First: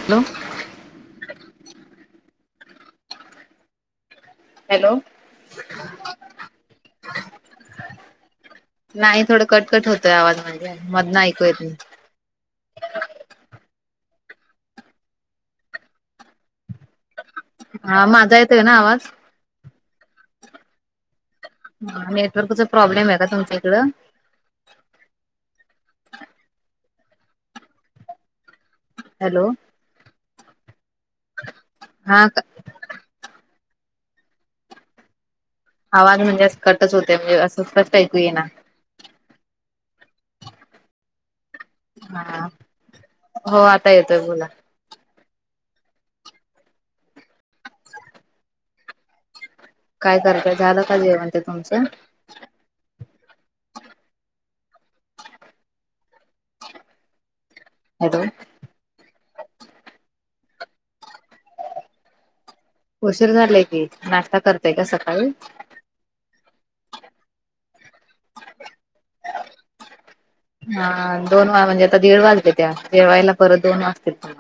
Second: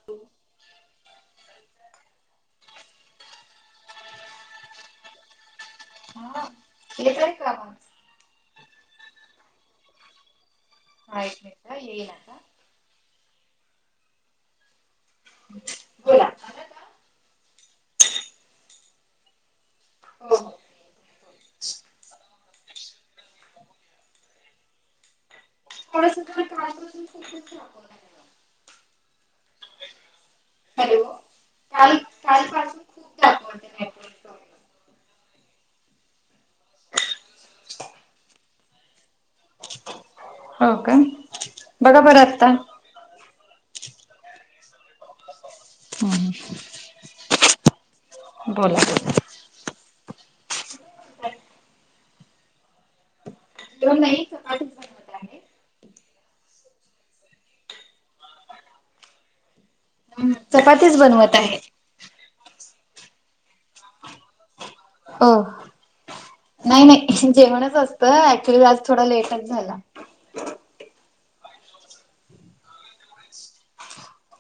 Hello hello नाही थोडं कटकट होतय आवाज म्हणजे मधनं ऐकूयाेत नाही बला हा माझा येतो का ना आवाज हो हा नेटवर्कचा प्रॉब्लेम आहे का तुमच्या इकडं थो त्रास हॅलो हॅलो हा का आवाज म्हणजे अस कटच होते म्हणजे असं फस्ट ऐकू ये ना हो का बघा बरं आत्ता हा हो आता येतोय बोला हम बोला काय कररायत झालं का जेवणते तुमचं नाहीठ हताो चपातीच बनवत आहे उशीर झालाय की नाश्ता करतय का हो सकाळी नाही नाही जेवणच असतं ऍक्च्युली आज थोडा लेटच झाला हा दोन वा म्हणजे आता दीड वाजले त्या दिडवायला परत दोन वाजतील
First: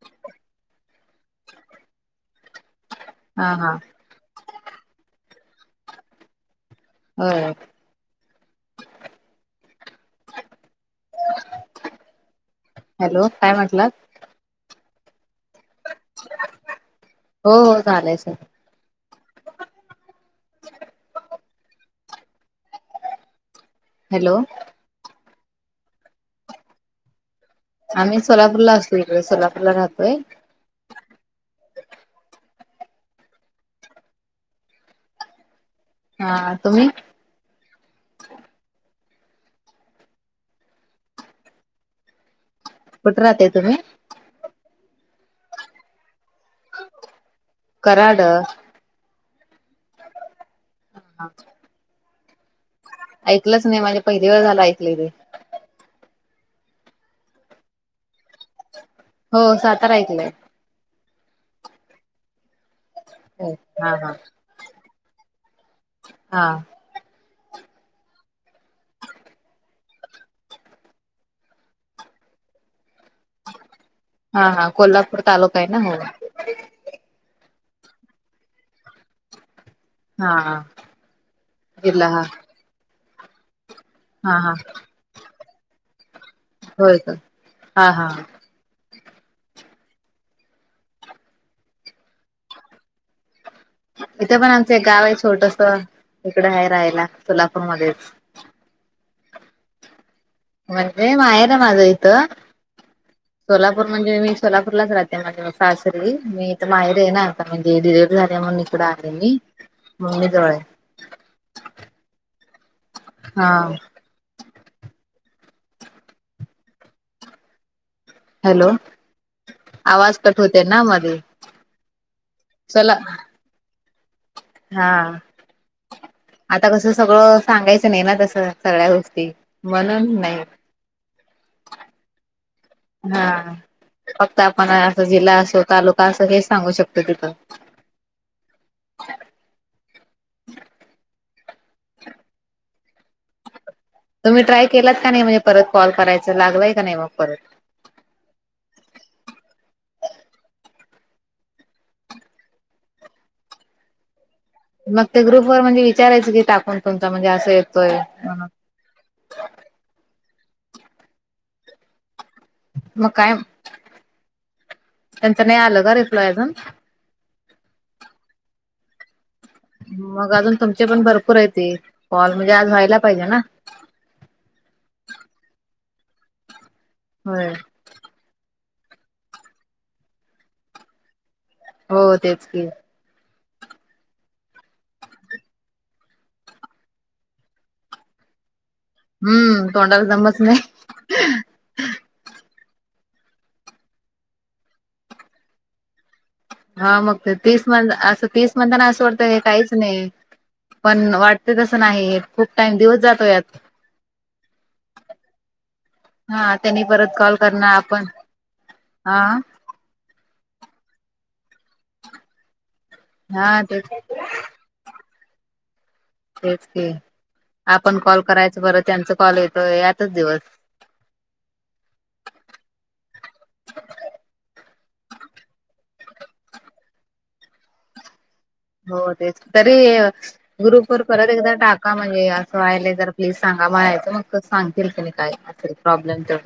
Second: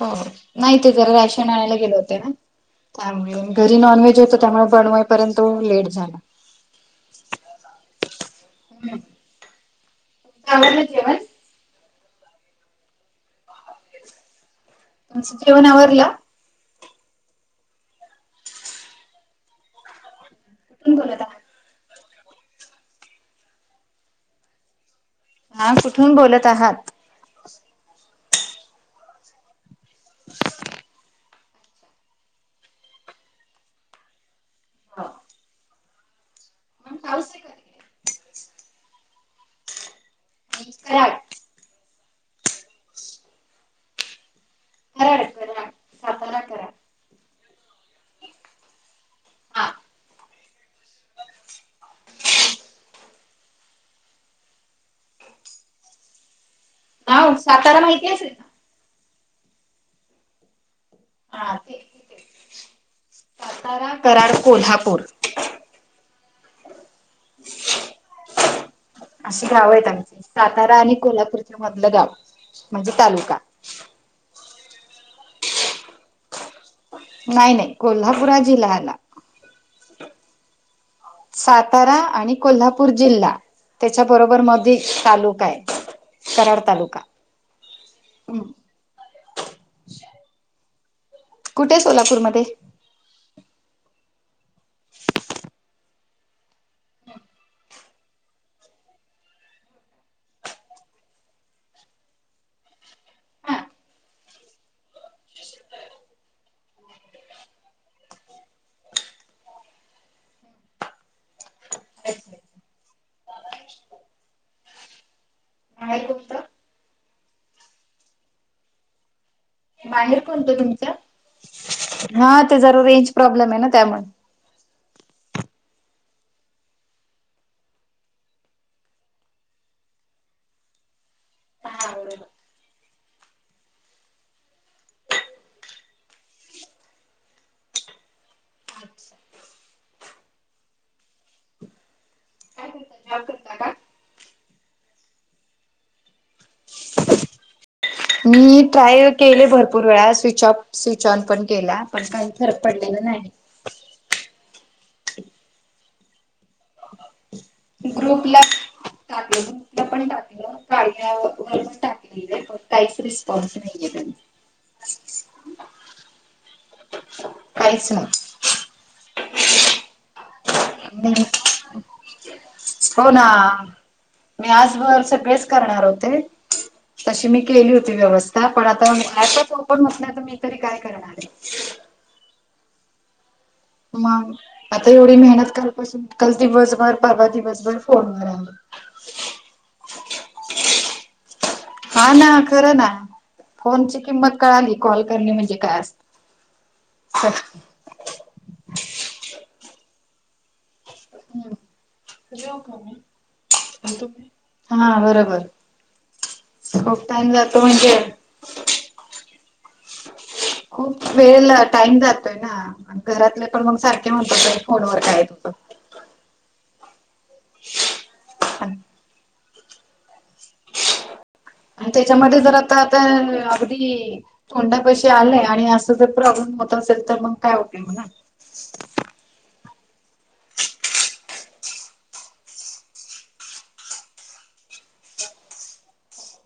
हो नाही ते जरा राशन आणायला गेले होते ना त्यामुळे हा हा घरी नॉनव्हेज होत त्यामुळे बनवाईपर्यंत लेट झाला हो हम् कामची म हॅलो काय म्हटलं तुमचं जेवण आवरला हो हो चालंयच ण बोलतता हॅलो हा कुठून बोलत आहात आम्ही सोलापूरला असलो इकडे सोलापूरला राहतोय हा हा तुम्ही ह नम कुठे राहते तुम्ही कराड करा सातारा करा कराड हा हा हा ऐकलंच नाही माझे पहिली वेळ झाला ऐकलंय ते ह सातारा माहिती आहेेल हो सातारा ऐकलंय हा सातारा हा हा कराड कोल्हापूर हा [inaudible] अशी गाव आहेत आमची सातारा आणि कोल्हापूरच्या मधलं गाव म्हणजे तालुका हा हा कोल्हापूर तालुका आहे ना हो नाही नाही कोल्हापूरा जि्हा हला हा सातारा जिल्हा हा आणि कोल्हापूर नागपूर जिल्हा हा त्याच्याबरोबर हा मध तालुका आहे कराड होय तालुका का हा हा कुठे आहे सोलापूरमध्ये इथे पण आमचं एक गाव आहे छोटस इकड आहे राहायला सोलापूरमध्येच म्हणजे मायरा माझं इथं ह सोलापूर म्हणजे मी सोलापूरलाच राहते माझे सासरी मीथ माहेर आहे ना आता म्हणजे डिलेवर्ह झाल्या म्हणून ककड आले मी मम्मी जवळ आहे. त हा आहेऐकमत हॅलो बाहेर आवाज कट कोणतं होते ना मध्ये तुमच हा ते जरा चला रेंज प्रॉब्लेम आहे ना त्यामुळे हा आता कसं सगळं सांगायचं नाही ना तस सगळ्या गोष्टी म्हणून नाही हा फक्त आपण अस जिल्हा असो तालुका असो हेच सांगू शकतो तिथं ह तुम्ही ट्राय केलात का नाही म्हणजे परत कॉल करायच लागलाय का नाही मग परत मी ट्राय केले भरपूर वेळा स्विच ऑफ स्विच ऑन पण केला पण काही फरक पडलेला नाही मग ते ग्रुप वर म्हणजे विचारायचं की टाकून तुमचां म्हणजे असं येतोय म्हण टाक पण टाकलं गाड्या वण टाक काहीच मग काय रिस्पॉन्स नाहीय त्यांच नाही आलं का रे फलोयजून काहीच नाही मग अजून तुमचे पण नाही भरपूर आहे ते कॉल म्हणजे आ हो ना मी आजबरच बेस करणार होते तशी मी होय केली होती व्यवस्था पण आता ऍपच ओपन होत नाही, तर मी तरी काय करणार आहे. हो तेच की मग आता एवढी मेहनत करुनपण काल दिवसभर, परवा दिवसभर फोनवर हम्म तोंडाला जमच नाही. हा ना खरं ना फोनची किंमत कळाली कॉल करणे म्हणजे काय असत! हा मग ते तीस म्हण, असं तीस म्हणताना असं वाटतंय हे काहीच नाही. पण वाटते तसं नाही, खूप टाइम दिवस जातो यात हम हा बरोबर हा त्यांनी खूप परत टाइम कॉल जातो करणार म्हणजे आपण हा खूप वेळ ला टाईम जातोय ना, घरातले हा पण मग तेच सारखे म्हणतात फोनवर काय त होतं. तेच की, आपण कॉल करायच, बरं त्यांच कॉल येतो यातच दिवस आणि त्याच्यामध्ये जर आता आता अगदी तोंडा पशी आलंय आणि असं जर प्रॉब्लेम होत असेल तर मग काय होते म्हणा! हो तेच तरी ग्रुप वर परत एकदा टाका म्हणजे असं वाहिलंय जर प्लीज सांगा म्हलायचं, मग सांगतील तेनी काय ते प्रॉब्लेम तर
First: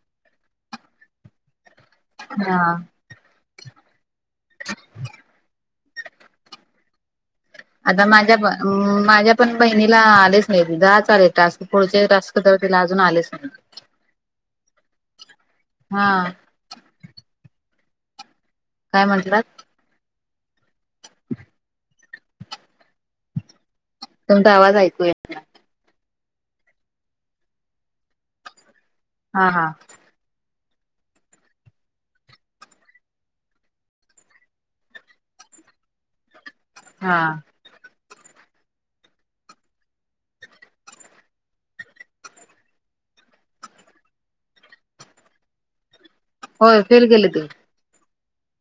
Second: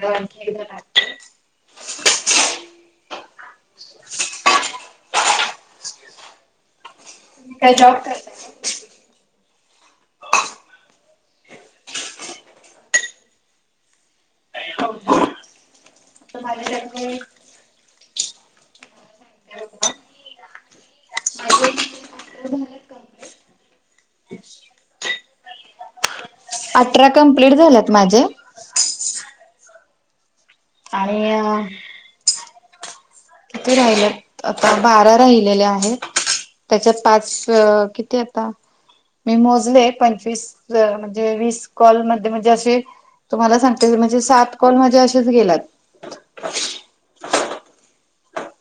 मग आणखी एकदा टाकते. हा [inaudible] आता माझ्यापण माझ्या पण बहिणीला आलेच नाहीत, दहा च आले टास्क पुढचे टास्क च तिला अजून आलेच नाही. [inaudible] हा. माझ्या की नाही काय म्हटलाात. काय ऐकू येतं नाहीये. तुमचा आवाज ऐकू येत नाही. अठरा कंप्लीट झाल्यात माझे हा हा. आणि अ किती राहिले आता बारा राहिलेले आहेत. त्याच्यात हा पाच किती मी मोजले पंचवीस म्हणजे वीस कॉलमध्ये मध्ये असे तुम्हाला सांगते म्हणजे सात कॉल माझे असेच गेलात. होय फेल गेले ते.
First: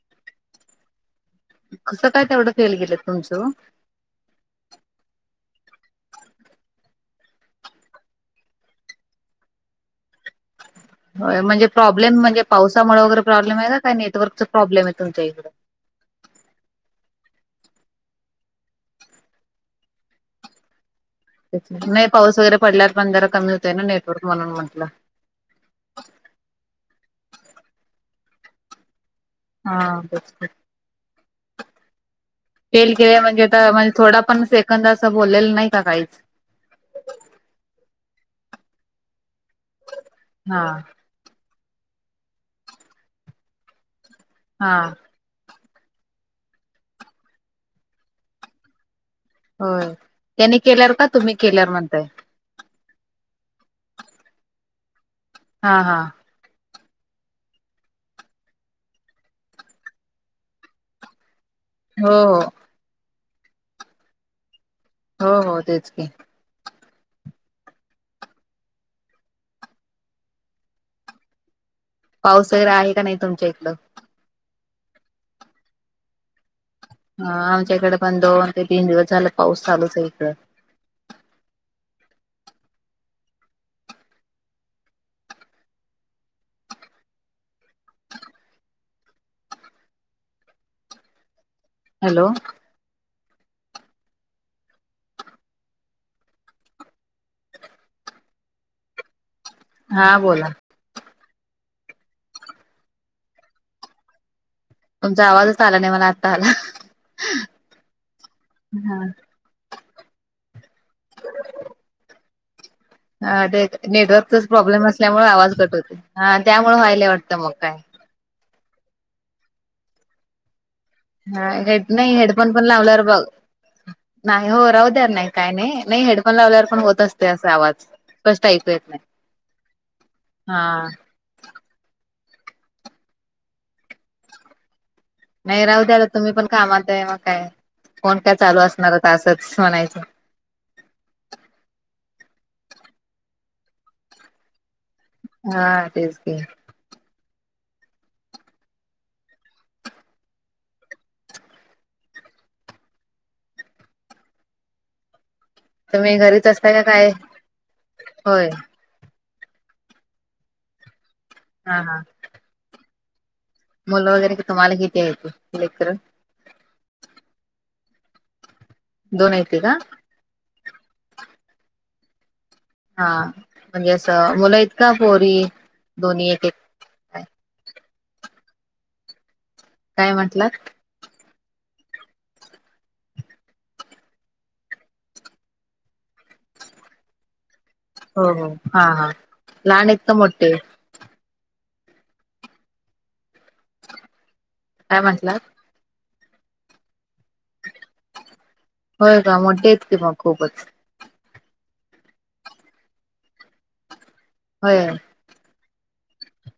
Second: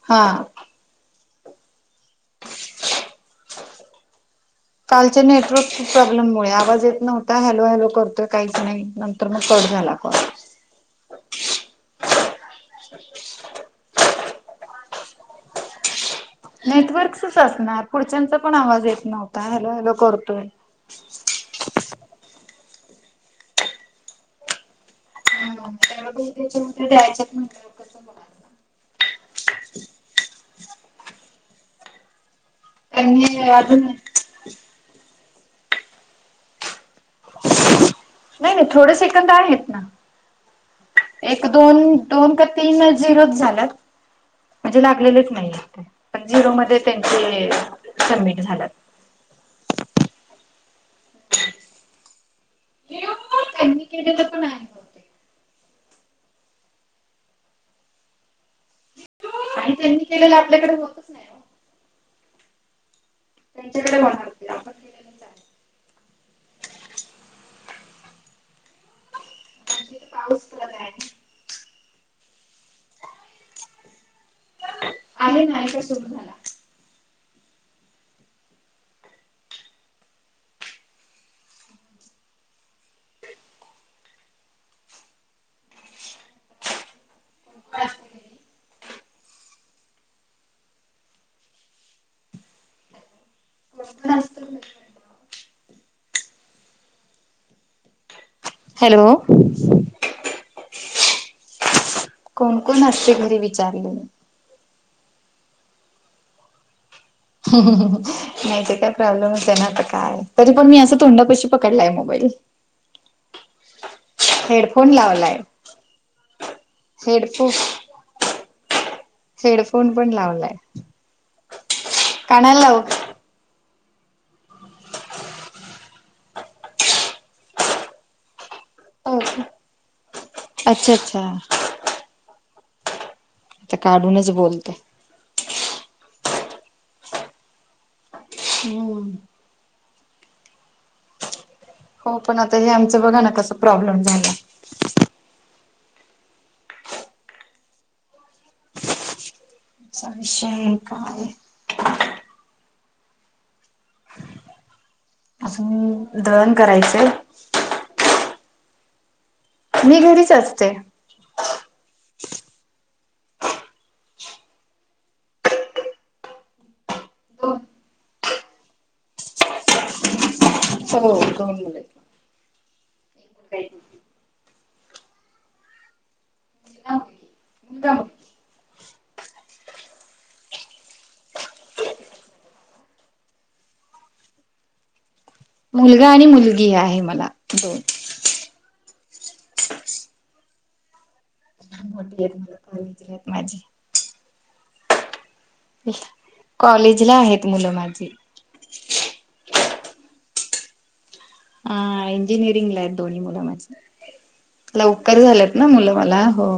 हा. कसं काय तेवढं फेल गेलं तुमचं ओ कालच्या नेटवर्क प्रॉब्लेममुळे आवाज येत नव्हता हॅलो हॅलो करतोय काहीच नाही. नंतर मग कट झाला कॉल होय, म्हणजे प्रॉब्लेम म्हणजे पावसामुळे वगैरे प्रॉब्लेम आहे काय नेटवर्कचा प्रॉब्लेम आहे तुमच्या इकडे नेटवर्कचाच असणार पुढच्यांचा पण आवाज येत नव्हता हॅलो हॅलो करतोय! नाही पाऊस वगैरे पडल्यावर पण जरा कमी होतोय ना नेटवर्क म्हणून म्हटलं. [unintelligible] हा ते की फेल के म्हणजे तर असं म्हणजे थोडा पण सेकंद असं बोललेलं नाही का काहीच नाही नाही थोड सेकंद आहेत ना हा. एक दोन, दोन का तीन झिरोच झाल्यात. हा म्हणजे लागलेलेच नाहीत. पण झिरो मध्ये त्यांचे सबमिट झाल्यात. हो. त्यांनी केल्यावर का तुम्ही केल्यावर म्हणताय. त्यांनी केलेलं हा हा आणि त्यांनी केलेलं आपल्याकडे होतच नाही. हो हो त्यांच्याकडे होणार ते. हो हो, तेच की. [unintelligible] पाऊस वगैरे आहे का नाही तुमच्या इकडं? आहे ना आताच सुरु झाला. हा, आमच्या इकडे पण दोन ते तीन दिवस झालं पाऊस चालूच आहे इकडं. [inaudible] हॅलो! हॅलो! हा बोला. कोण कोण असते घरी विचारले? तुमचा आवाजच आला नाही मला आत्ता आला. नाही ते काय हा. प्रॉब्लेमच आहे ना आता काय, तरी पण मी असं तोंडा पशी पकडलाय मोबाईल. हा ते, नेटवर्कचाच प्रॉब्लेम हेडफोन असल्यामुळे लावलाय आवाज कट होते, हा त्यामुळे व्हायला वाटतं हेडफो मग काय. हेडफोन पण लावलाय. हा हे नाही हेडफोन कानाला पण लाव लावल्यावर बघ नाही हो राहुद्या नाही काय नाही, नाही हेडफोन लावल्यावर पण होत असते असा आवाज. स्पष्ट ऐकू येत नाही. हा अच्छा अच्छा. आता काढूनच बोलते. नाही राहू द्या आता तुम्ही पण कामात आहे मग काय, फोन काय चालू असणार आता असंच म्हणायचं. हो पण आता हे आमचं बघा ना कस प्रॉब्लेम झाला हा, तेच की असा विषय आहे काय. अजून तुम्ही घरीच दळण असता का करायचंय. काय? होय. मी घरीच असते. हा हा मुलं वगैरे क तुम्हाला किती आहेत, लेकरं? दोन आहेती का? हो, दोन मुलं आहेत. हा, म्हणजे असं मुलं आहेत का, पोरी दोन्ही एक एक काय [unintelligible] काय म्हंटलात? मुलगा आणि मुलगी आहे मला दोन. हो हो हा हा, लहान आहेत का मोठे? मोठी आहेत मुलं कॉलेजले आहेत माझी. काय म्हंटलात? कॉलेजला आहेत मुलं माझी. होय का, मोठी आहेत की मग खूपच. हा इंजिनिअरिंगला आहेत दोन्ही मुलं माझी. होय लवकर झालं ना मुलं मला हो,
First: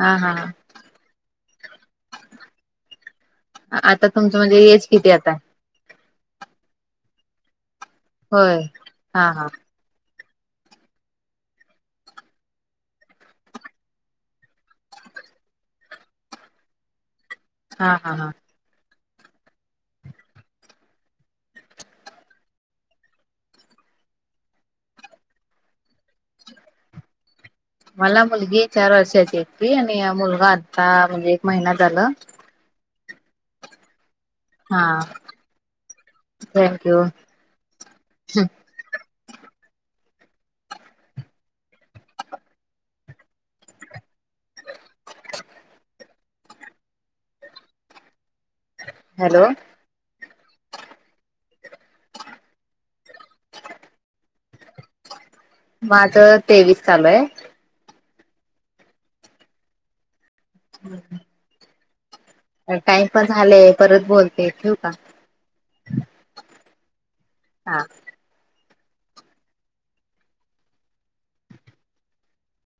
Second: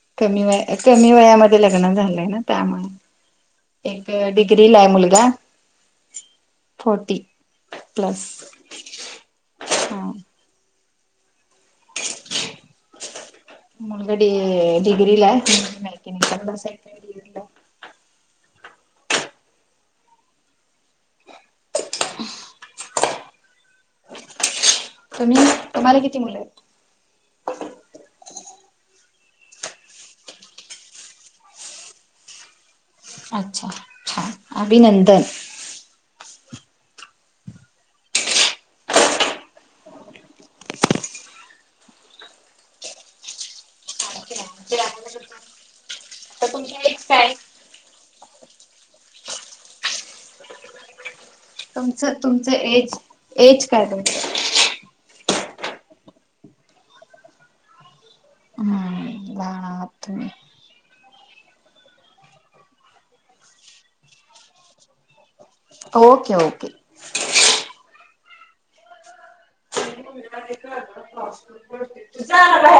हा हा कमी हा. व कमी वयामध्ये लग्न झालंय ना त्यामुळे. आता एक तुमचं म्हणजे डिग्रीला एज आहे किती मुलगा. आता फोर्टी प्लस होय हा. [unintelligible] मुलगा डिग्रीला आहे, मुलगी [unintelligible] हा हा हा. [inaudible] तुम्ही तुम्हाला किती मुलं आहेत? मला मुलगी चार वर्षाची यती आणि मुलगा आता म्हणजे एक महिना झाल. अच्छा. छान. हा. अभिनंदन thank you. Next time. Hello. तुमचं तुमचं एज एज काय तुमचं? माझं तेवीस चालू हाय. हम्म. लहान आहात तुम्ही. थोडंफार. टाइम पण झालय परत बोलते ठेवू का? Okay okay. हा. [inaudible] तुझं आलं बा